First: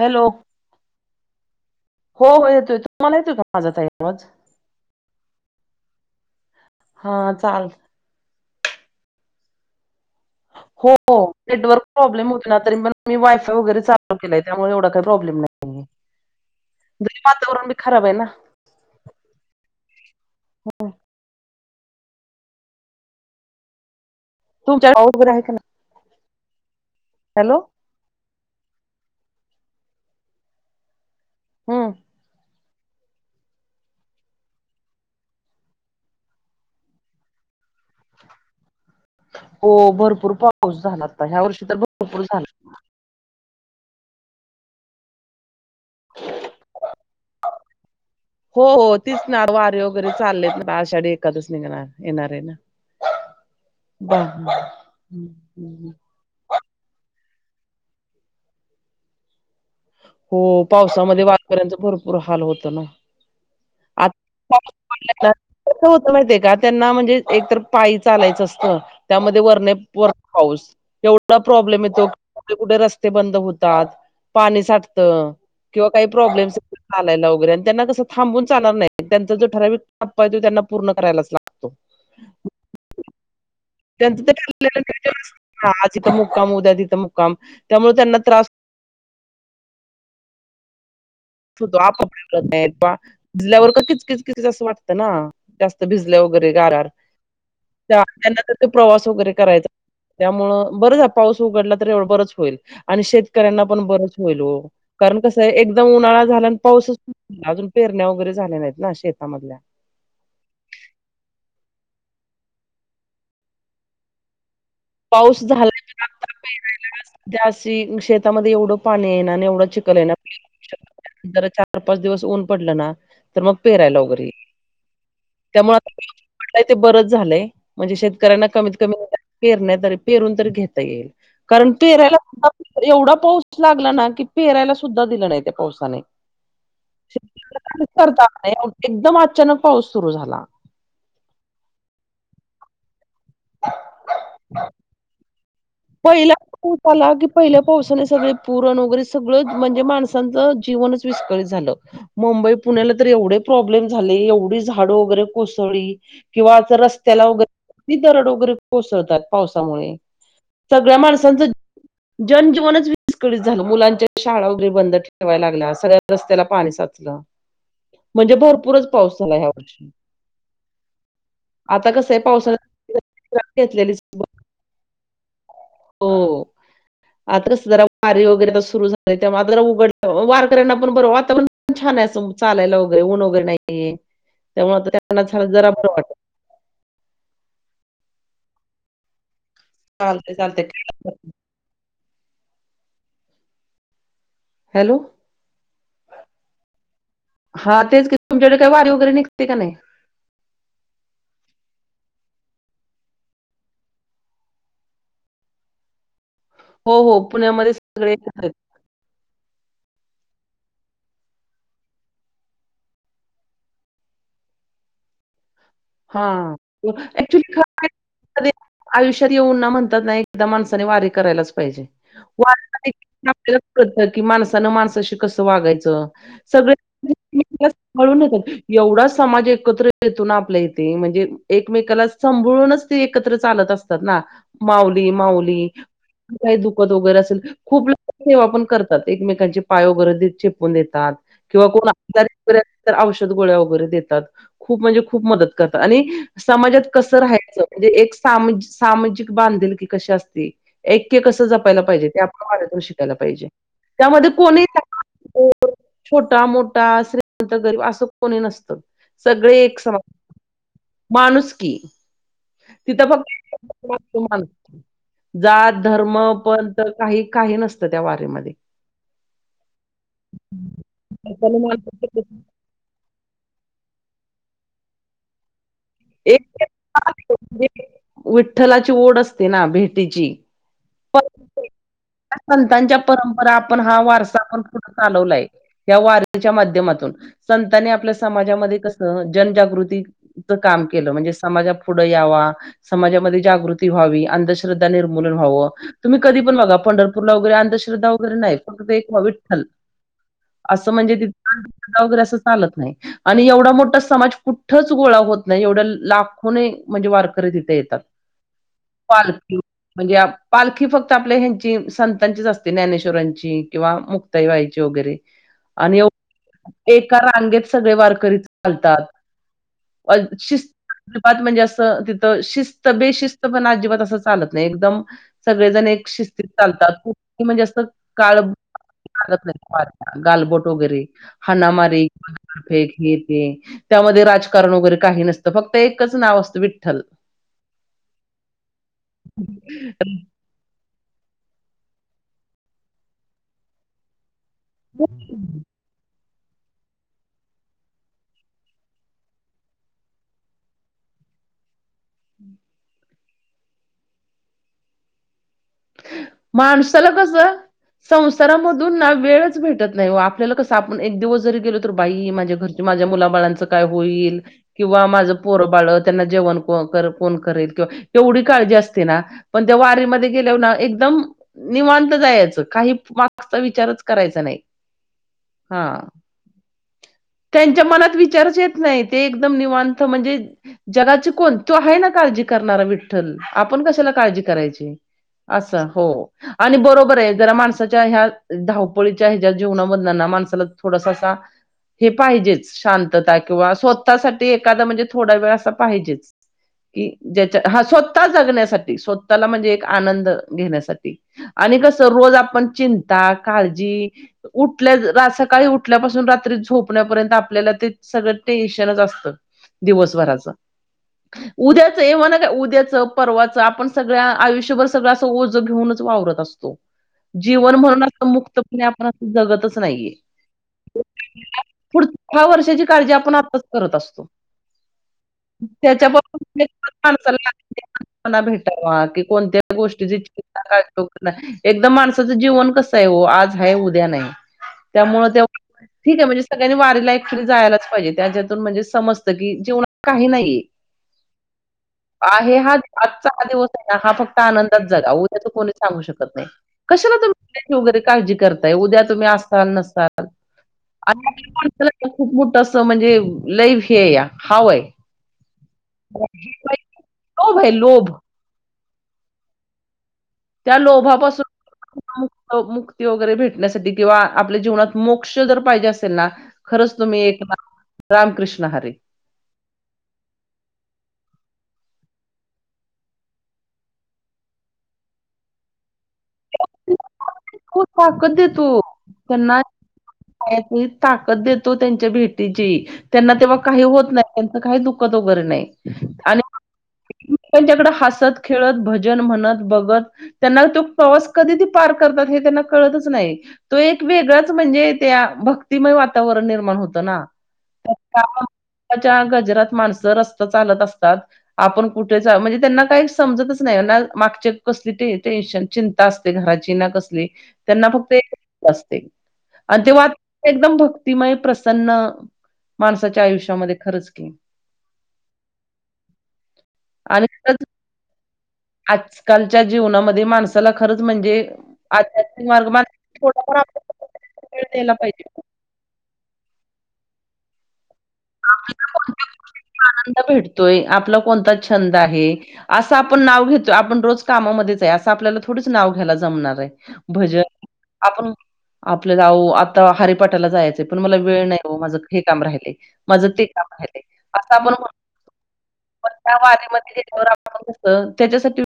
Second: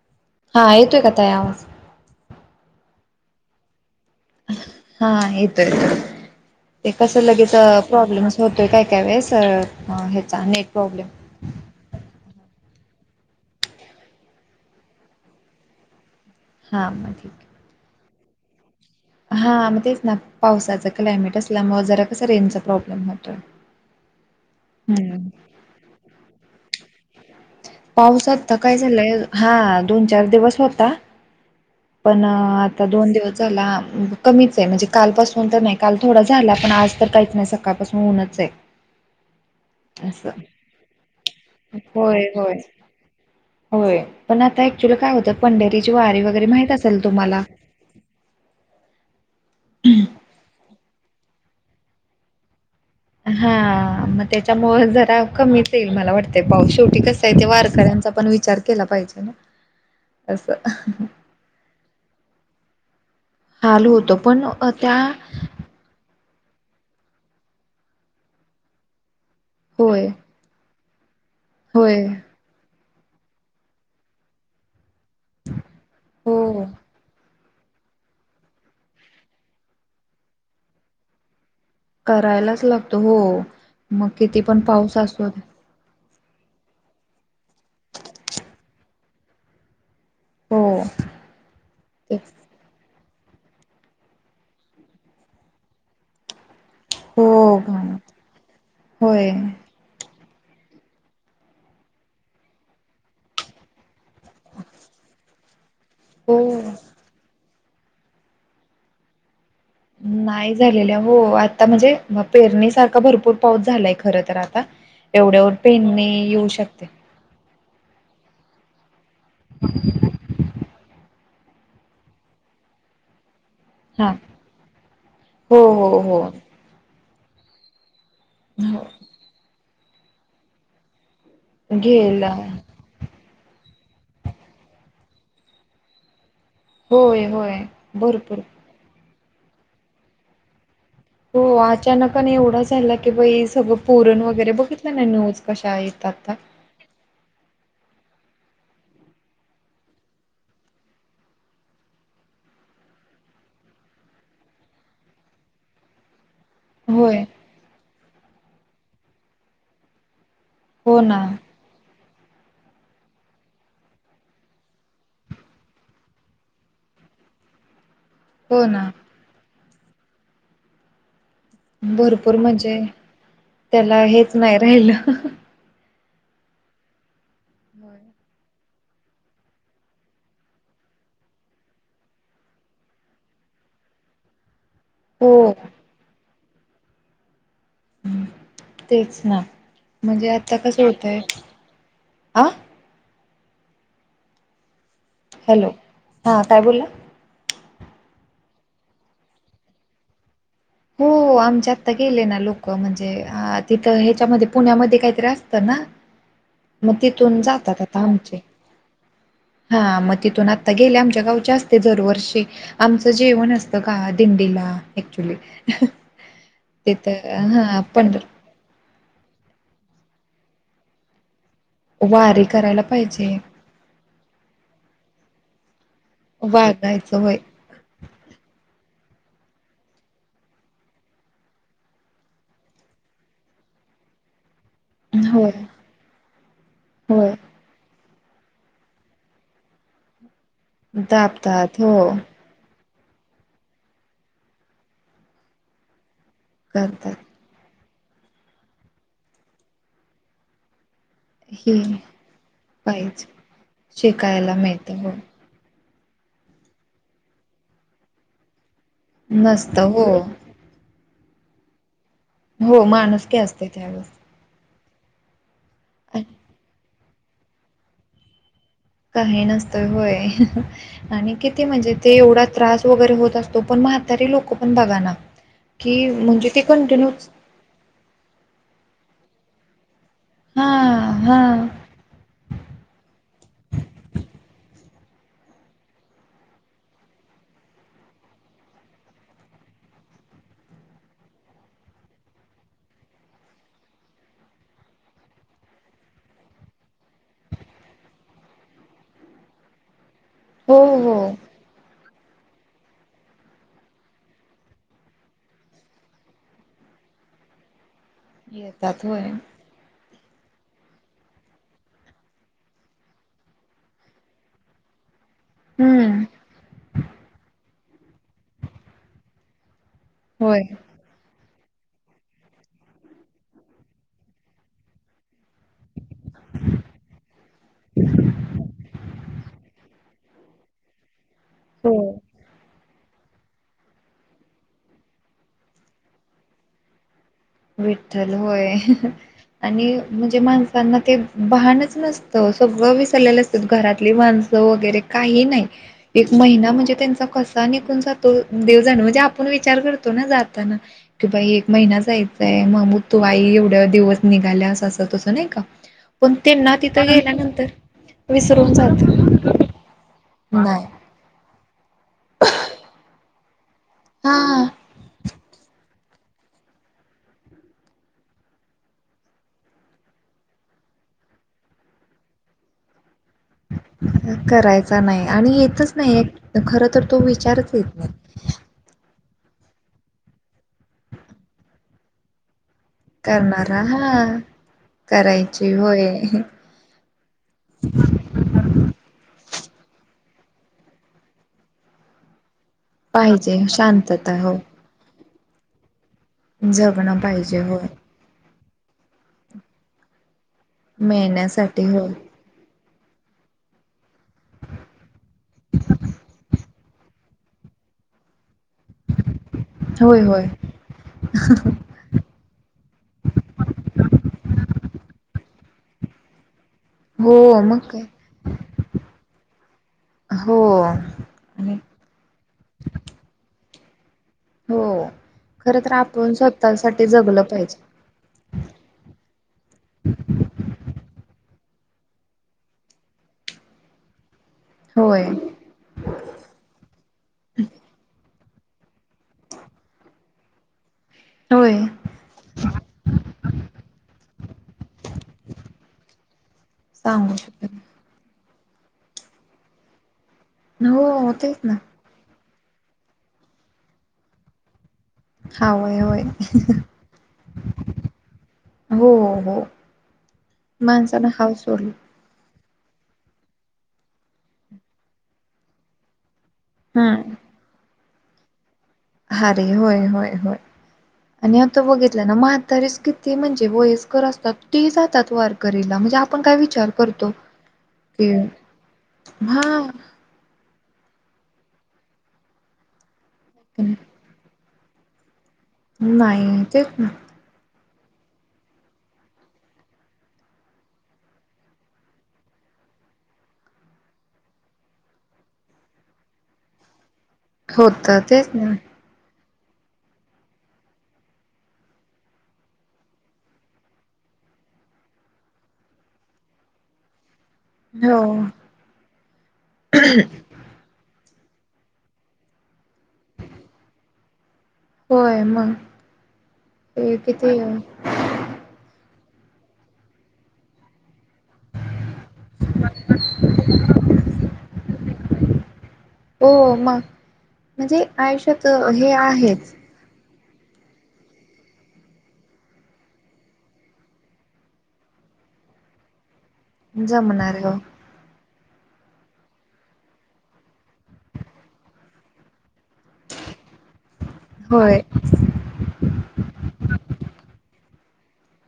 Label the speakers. Speaker 1: Hello.
Speaker 2: हा येतो का ताई आवाज?
Speaker 1: हो हो येतोय तूम्हाला येतय का माझा ताई आवाज.
Speaker 2: हा येतो येतो ते कस
Speaker 1: हा
Speaker 2: लगेच
Speaker 1: चाल
Speaker 2: प्रॉब्लेम्स होतोय काय काय वेळेस ह्याचा नेट
Speaker 1: हो
Speaker 2: प्रॉब्लेम.
Speaker 1: नेटवर्क प्रॉब्लेम होते ना तरी पण मी वायफाय वगैरे चालू केलाय त्यामुळे एवढा काही प्रॉब्लेम नाही.
Speaker 2: हा मग
Speaker 1: हे
Speaker 2: ठीक.
Speaker 1: वातावरण भी खराब आहे ना.
Speaker 2: हा म तेच ना पावसाचां क्लायमेट असल्यामुळे जरा कसं रेंजचा प्रॉब्लेम होतो.
Speaker 1: तुमच्या कडे पाऊस वगैरे आहे का नाही? हॅलो.
Speaker 2: पाऊस आता काय झालंय हा दोन, चार दिवस होता.
Speaker 1: हम्म.
Speaker 2: पण आता दोन दिवस झाला कमीच आहे म्हणजे कालपासून तर नाही काल थोडा झाला पण आज तर काहीच नाही सकाळपासून उन्हच आहे.
Speaker 1: हो
Speaker 2: असं
Speaker 1: भरपूर पाऊस झालाता ह्या वर्षी तर
Speaker 2: होय
Speaker 1: भरपूर झाला.
Speaker 2: होय होय पण आता क्च्युली काय होतं पंढरीची वारी वगैरे माहित असेल तुम्हाला?
Speaker 1: हो हो तिचणा वारि वगैरे चाललेत ना आशाढ का [unintelligible] धच निघ ना येणारे ना
Speaker 2: हा
Speaker 1: बा
Speaker 2: मग त्याच्यामुळे जरा कमीच येईल मला वाटत. ते पाऊस शेवटी कसा आहे ते वारकऱ्यांचा पण विचार केला पाहिजे ना.
Speaker 1: हो
Speaker 2: असं
Speaker 1: पावसामध्ये वारकऱ्यांचा भरपूर हाल होत ना.
Speaker 2: चालू होत पण त्या
Speaker 1: होत माहितीय का त्यांना म्हणजे एकतर पायी चालायचं असतं त्यामध्ये वरने
Speaker 2: होय
Speaker 1: वर पाऊस एवढा प्रॉब्लेम
Speaker 2: होय
Speaker 1: येतो कुठे, कुठे रस्ते बंद होतात पाणी सा किंवा काही प्रॉब्लेमस
Speaker 2: हो
Speaker 1: चालायला वगैरे आणि त्यांना कस थांबून चाणार नाही त्यांचा जो ठराविक टप्पा आहे तो त्यांना पूर्ण करायलाच लाग
Speaker 2: करायलाच लागतो हो मग
Speaker 1: त्यांचं ते
Speaker 2: किती पण
Speaker 1: ठरलेलं
Speaker 2: पाऊस
Speaker 1: नियोजन
Speaker 2: असतो.
Speaker 1: असतं आज इथ मुक्काम उद्याची तिथ मुक्काम. त्यामुळे त्यांना त्रास
Speaker 2: हो.
Speaker 1: ो आपप
Speaker 2: ते
Speaker 1: [unintelligible] भिजल्यावर का किचकीच किचच असं वाटतं ना जास्त भिजल्या वगैरे गारात.
Speaker 2: हो
Speaker 1: - च त्यांना तर ते प्रवास
Speaker 2: होय
Speaker 1: वगैरे करायचा. त्यामुळं बरच पाऊस उघडला तर एवढं बरच होईल आणि शेतकऱ्यांना पण बरंच होईल हो. कारण कसं आहे एकदम उन्हाळा
Speaker 2: हो
Speaker 1: झाला आणि पाऊसच झा अजून पेरण्या वगैरे झाले नाहीत ना शेतामधल्या.
Speaker 2: नाही झालेल्या हो आता म्हणजे पेरणीसारखा भरपूर पाऊस झालाय खर तर आता. एवढ्यावर पेनणी येऊ शकते.
Speaker 1: त्याशी शेतामध्ये एवढं पाणी येणार आणि एवढं चिखल येणार. जरा चार पाच दिवस ऊन पडलं ना तर मग पेरायला
Speaker 2: हा
Speaker 1: वगैरे येईल
Speaker 2: हो
Speaker 1: त्यामुळे
Speaker 2: हो
Speaker 1: आ
Speaker 2: हो
Speaker 1: नाही ते बरच झालंय, म्हणजे शेतकऱ्यांना कमीत कमी
Speaker 2: हो
Speaker 1: निदान पेरण्या तरी पेरून तरी घेता येईल. कारण
Speaker 2: घेला
Speaker 1: पेरायला एवढा पाऊस लागला ना कि, पेरायला सुद्धा दिलं नाही त्या पावसाने
Speaker 2: होय होय
Speaker 1: करता
Speaker 2: भरपूर
Speaker 1: आलं नाही. एकदम अचानक पाऊस सुरु झाला.
Speaker 2: हो अचानकने एवढा झाला. की बाई सगळं पुरण वगैरे बघितलं ना न्यूज कशा आहेत आता.
Speaker 1: होत आला की पहिल्या पावसाने सगळे पुरण वगैरे सगळं म्हणजे माणसांचं जीवनच विस्कळीत झालं. मुंबई पुण्याला तर एवढे प्रॉब्लेम झाले एवढी झाड वगैरे कोसळली किंवा तर
Speaker 2: होय
Speaker 1: रस्त्याला वगैरे किती दरड वगैरे कोसळतात पावसामुळे सगळ्या
Speaker 2: हो ना
Speaker 1: माणसांचं जनजीवनच विस्कळीत झालं. मुलांच्या शाळा वगैरे बंद ठेवायला लागल्या. सगळ्या रस्त्याला पाणी साचलं.
Speaker 2: [inaudible]
Speaker 1: म्हणजे
Speaker 2: हो ना
Speaker 1: भरपूरच पाऊस झाला. ह्या वर्षी, आता कसं आहे
Speaker 2: भरपूर म्हणजे
Speaker 1: पावसाळ्यात घेतलेली
Speaker 2: त्याला हेच नाही राहिलं.
Speaker 1: हो
Speaker 2: [inaudible]
Speaker 1: आता कसं जरा वारीे वगैरे सुरु झाले. तेव्हा जरा उघड वारकऱ्यांना पण बर वाटत. वातावरण पण छान आहे चालायला. वगैरे ऊन वेगरे नाहीये त्यामुळे
Speaker 2: हो
Speaker 1: त्यांना जरा बरं वाटत.
Speaker 2: तेच ना म्हणजे
Speaker 1: चालतंय
Speaker 2: आता कसं
Speaker 1: चालतंय
Speaker 2: होतय. हा
Speaker 1: हॅलो,
Speaker 2: हॅलो, हा काय बोलला?
Speaker 1: हा तेच की तुमच्याकडे काय वारी वगैरे निघते का नाही?
Speaker 2: हो आमच्या आत्ता गेले ना. लोक म्हणजे तिथं ह्याच्यामध्ये पुण्यामध्ये काहीतरी असतं ना. मग
Speaker 1: हो हो
Speaker 2: तिथून
Speaker 1: पुण्यामध्ये
Speaker 2: जातात आता
Speaker 1: सगळे एकत्र
Speaker 2: आमचे
Speaker 1: आहेत.
Speaker 2: हा मग तिथून आता गेले. आमच्या गावचे असते दरवर्षी आमचं जेवण असतं का दिंडीला एक्च्युली
Speaker 1: हा ऍक्चुली काय
Speaker 2: पंढ
Speaker 1: आयुष्यात येऊन ना म्हणतात ना एकदा माणसाने वारी करायलाच पाहिजे.
Speaker 2: वारी करायला पाहिजे.
Speaker 1: कळत की माणसानं माणसाशी कसं वागायचं सगळे
Speaker 2: वागायचं होय.
Speaker 1: नीटनीटकेपना कळून येतात. एवढा समाज एकत्र येतो आपल्या येते. म्हणजे एकमेकाणा सांभाळूनच एकत्र चालत असतात ना. माऊ ली
Speaker 2: होय,
Speaker 1: माऊली काही दुखत वगैरे
Speaker 2: होय.
Speaker 1: असेल. खूप लोक सेवा पण करतात एकमेकांचे पाय वगैरे देत चे पुन देतात किंवा
Speaker 2: दाबतात
Speaker 1: कोण
Speaker 2: हो
Speaker 1: आजा री असतील तर औषध, गोळ्या वगैरे देतात. खूप म्हणजे खूप मदत करतात आणि समाजात
Speaker 2: करतात.
Speaker 1: कसं राहायचं म्हणजे एक सा सामाजिक बांधिलकी कशी असते. ऐक्य कसं
Speaker 2: हे
Speaker 1: जपायला पाहिजे. ते आपल्या वारीतून शिकायला पाहिजे त्यामध्ये
Speaker 2: शिकायला
Speaker 1: कोणी
Speaker 2: मिळतं हो.
Speaker 1: छोटा-मोठा, श्रीमंत- गरीब असं कोणी नसतं.
Speaker 2: नसत हो,
Speaker 1: माणूसकी
Speaker 2: हो
Speaker 1: तिथं
Speaker 2: माणुसकी असते
Speaker 1: फक्त
Speaker 2: त्यावेळेस.
Speaker 1: लागतो माणूस जात, धर्म,
Speaker 2: आणि
Speaker 1: पंत काही काही नसतं त्या वारीमध्ये
Speaker 2: काही नसतंय होय आणि किती
Speaker 1: हनुमान
Speaker 2: म्हणजे ते एवढा त्रास वगैरे होत असतो. पण म्हातारी लोक पण बघा ना की
Speaker 1: एक
Speaker 2: म्हणजे ते कंटिन्यू
Speaker 1: पाच म्हणजे विठ्ठलाची ओढ असते. ना भेटीची
Speaker 2: हा हा
Speaker 1: त्या संतांच्या परंपरा आपण हा वारसा आपण पुढं चालवलाय. या वारीच्या माध्यमातून संतांनी आपल्या समाजामध्ये कस जनजागृती काम केलं म्हणजे समाजा पुढं यावा. समाजामध्ये जागृती व्हावी. अंधश्रद्धा निर्मूलन व्हांव. तुम्ही कधी पण बघा पंढरपू वगैरे अंधश्रद्धा वगैरे नाही फक्त एक ह विठ्ठल
Speaker 2: हो
Speaker 1: असं म्हणजे
Speaker 2: हो
Speaker 1: तिथ वगैरे असं चालत नाही आणि एवढा मोठा समाज कुठंच गोळा होत नाही एवढ्या लाखोने म्हणजे वारकरी तिथे येतात
Speaker 2: येतात होय
Speaker 1: पालखी म्हणजे पालखी फक्त आपल्या ह्यांची संतांचीच असते ज्ञानेश्वरांची किंवा मुक्ताईबाईची वगैरे आणि एव
Speaker 2: हम्म
Speaker 1: एका रांगेत सगळे वारकरी चालतात. अ
Speaker 2: होय
Speaker 1: शिस् अजिबात म्हणजे असं. तिथं शिस्त-बेशिस्त पना अजिबात असं चालत नाही. एकदम सगळेजण एक शी चालतात. म्हणजे अस काळ हत नाही पा गालबोट वगैरे हणा
Speaker 2: हो
Speaker 1: मारी फेक ह ते त्यामध्ये राजकारण वगैरे काही नसतं फक्त एकच नाव असतं विठ्ठल
Speaker 2: विठ्ठल होय आणि म्हणजे माणस त्यांना ते भानच नसतं सगळं विसरलेलं असतं घरातली भानस वगैरे काही नाही एक महिना म्हणजे त्यांचा कसा निघून जातो देवजाणे म्हणजे आपण विचार करतो ना जाताना कि बाई एक महिना जायचाय मग म तू आई एवढं दिवस निघाल्यास असं तसं नाही का पण तेना तिथं
Speaker 1: माणसाला कसं
Speaker 2: गेल्यानंतर विसरून
Speaker 1: संसारामधून
Speaker 2: जात
Speaker 1: ना वेळच भेटत नाही ओ आपल्याला कसं
Speaker 2: नाही
Speaker 1: आप एक दिवस जरी गेलो तर बाई माझ्या घरच माझ्या मुलाबाळांचं काय होईल
Speaker 2: हा
Speaker 1: किंवा माझं पोरं बाळ त्यांना जेवण कोण करेल किंवा एवढी काळजी असते ना पण त्या वारीमध्ये गेल्यावर ना एकदम निवांत जायचं काही मागचा विचारच करायचा नाही
Speaker 2: करायचा नाही आणि येतच
Speaker 1: हा.
Speaker 2: नाही खर तर तो विचारच
Speaker 1: त्यांच्या
Speaker 2: येत नाही
Speaker 1: मनात विचारच येत नाही ते एकदम निवांत म्हणजे जगाची कोण तो आहे ना काळजी करणारा विठ
Speaker 2: करणारा
Speaker 1: आपण कशाला
Speaker 2: हा
Speaker 1: काळजी करायची
Speaker 2: करायची
Speaker 1: असं हो
Speaker 2: होय.
Speaker 1: आणि बरोबर आहे जरा माणसाच्या ह्या धावपळीच्या ह्याच्या जीवनामधला ना माणसाला थोडासासा हे पाहिजेच शांतता
Speaker 2: पाहिजे
Speaker 1: किंवा
Speaker 2: शांतता
Speaker 1: स्वतःसाठी
Speaker 2: हो
Speaker 1: एखादा म्हणजे थोडा वेळ असं पाहिजेच कि
Speaker 2: जगणं पाहिजे
Speaker 1: ज्याच्या हा
Speaker 2: होय.
Speaker 1: स्वत स्वता जगण्यासाठी स्वतःला म्हणजे एक आनंद घेण्यासाठी आणि
Speaker 2: मिळण्यासाठी
Speaker 1: कस
Speaker 2: होय
Speaker 1: रोज आपण चिं काळजी उठल्या सकाळी उठल्यापासून रात्री झोप पुण्यापर्यंत आपल्याला ते सगळं टेन्शनच असतं
Speaker 2: होय
Speaker 1: दिवसभराच
Speaker 2: होय
Speaker 1: उद्या एव्हाना काय उद्याचं परवाचं आपण सगळ्या आयुष्यभर सगळं असं ओझं घेऊनच वावरत असतो
Speaker 2: हो
Speaker 1: जीवन
Speaker 2: मग काय
Speaker 1: म्हणून असं मुक्तपणे आपण असं जगतच नाहीये
Speaker 2: हो आणि
Speaker 1: पुढच्या वर्षाची काळजी आपण आताच करत असतो
Speaker 2: हो खर तर
Speaker 1: त्याच्याून
Speaker 2: आपण स्वतःसाठी
Speaker 1: माणसा
Speaker 2: जगलं पाहिजे
Speaker 1: [unintelligible] कोना भेटावा की कोणत्या गोष्टीची [unintelligible] चचिंता कातोक एकदम माणसाचं जीवन कसं आहे ओ आज ह उद्या नाही त्यामुळे त्या
Speaker 2: [unintelligible]
Speaker 1: ठीक आहे म्हणजे सगळ्यांनी वारीला अँक्च्युली जायलाच पाहिजे त्याच्यातून म्हणजे समजतं की जेवना काही नाहीये
Speaker 2: होय
Speaker 1: आहे हा आजचा हा दिवस आहे ना हा फक्त आनंदा जगा उद्या तर कोणी सांगू शकत नाही कशाला
Speaker 2: सांगू
Speaker 1: तुम्हीची
Speaker 2: शकत
Speaker 1: ऊद्याची वगैरे काळजी करताय उद्या तुम्ही असाल नसताल
Speaker 2: नाही हो तेच ना
Speaker 1: खूप मोठ [unintelligible] अस म्हणजे लैफ हे या हाव आहे
Speaker 2: हा वय होय
Speaker 1: लोभ आहे लोभ.
Speaker 2: हो हो
Speaker 1: त्या
Speaker 2: माणसानं हाव सोडली
Speaker 1: लोभापासून मुक्ती वगैरे भेटण्यासाठी किंवा आपल्या जीवनात मोक्ष जर पाहिजे असेल ना खरंच तुम्ही
Speaker 2: हम्म
Speaker 1: एक रामकृष्ण हरे
Speaker 2: हरे होय होय होय आणि आता बघितला ना म्हातारीच किती म्हणजे वयस्कर असतात ती जातात वारकररीला म्हणजे आपण काय विचार करतो
Speaker 1: खूप
Speaker 2: की
Speaker 1: ताकद देतो. त्यांना
Speaker 2: हा,
Speaker 1: ताकद देतो त्यांच्या भेटीची त्यांना तेव्हा काही होत नाही. त्यांचं काही दुःखद वगैे नाही. आणि
Speaker 2: नाही ते
Speaker 1: त्यांच्याकडे हसत खेळत भजन म्हणत बघत त्यांना तो प्रवास कधी ते पार करतात हे त्यांना कळतच नाही तो एक वेगळाच म्हणजे त्या भक्तिमय वातावरण निर्माण होतं ना
Speaker 2: होतर तेच ना
Speaker 1: गजरात माणसं रस्त चालत असतात आपण कठे जा म्हणजे त्यांना काही समजतच नाही मागचे कसली ते टेन्शन असते घराची ना कसली त्यांना
Speaker 2: हो
Speaker 1: फक्त असते आणि ते वा एकदम भक्तिमय प्रसन्न माणसाच्या आयुष्यामध्ये खरंच खरच की
Speaker 2: होय मग ते
Speaker 1: आणि
Speaker 2: किती
Speaker 1: खरच आजकालच्या जीवनामध्ये माणसाला खरंच म्हणजे आध्यात्मिक मार्ग थोडफार वेळ द्याला पाहिजे.
Speaker 2: हो मग म्हणजे आयुष्यात
Speaker 1: आपल्याला
Speaker 2: हे
Speaker 1: कोणत्या
Speaker 2: आहेच.
Speaker 1: गोष्टीत आनंद भेटत तोय आपला कोणता छंद आहे. असं आपण नाव घेतो आपण रोज कामामध्येच आहे, असं आपल्याला थोडीच नाव घ्यायला जमणार आहे.
Speaker 2: जमणार हो.
Speaker 1: आपण आपल्या जाऊ आता हरिपाटाला जायचं पण मला वेळ नाही हो माझं हे काम राहिलंय. मज ते काम आहे असं आपण म्हण.
Speaker 2: होय
Speaker 1: प त्या वऱ्यामध्येच्यावर त्याच्यासाठी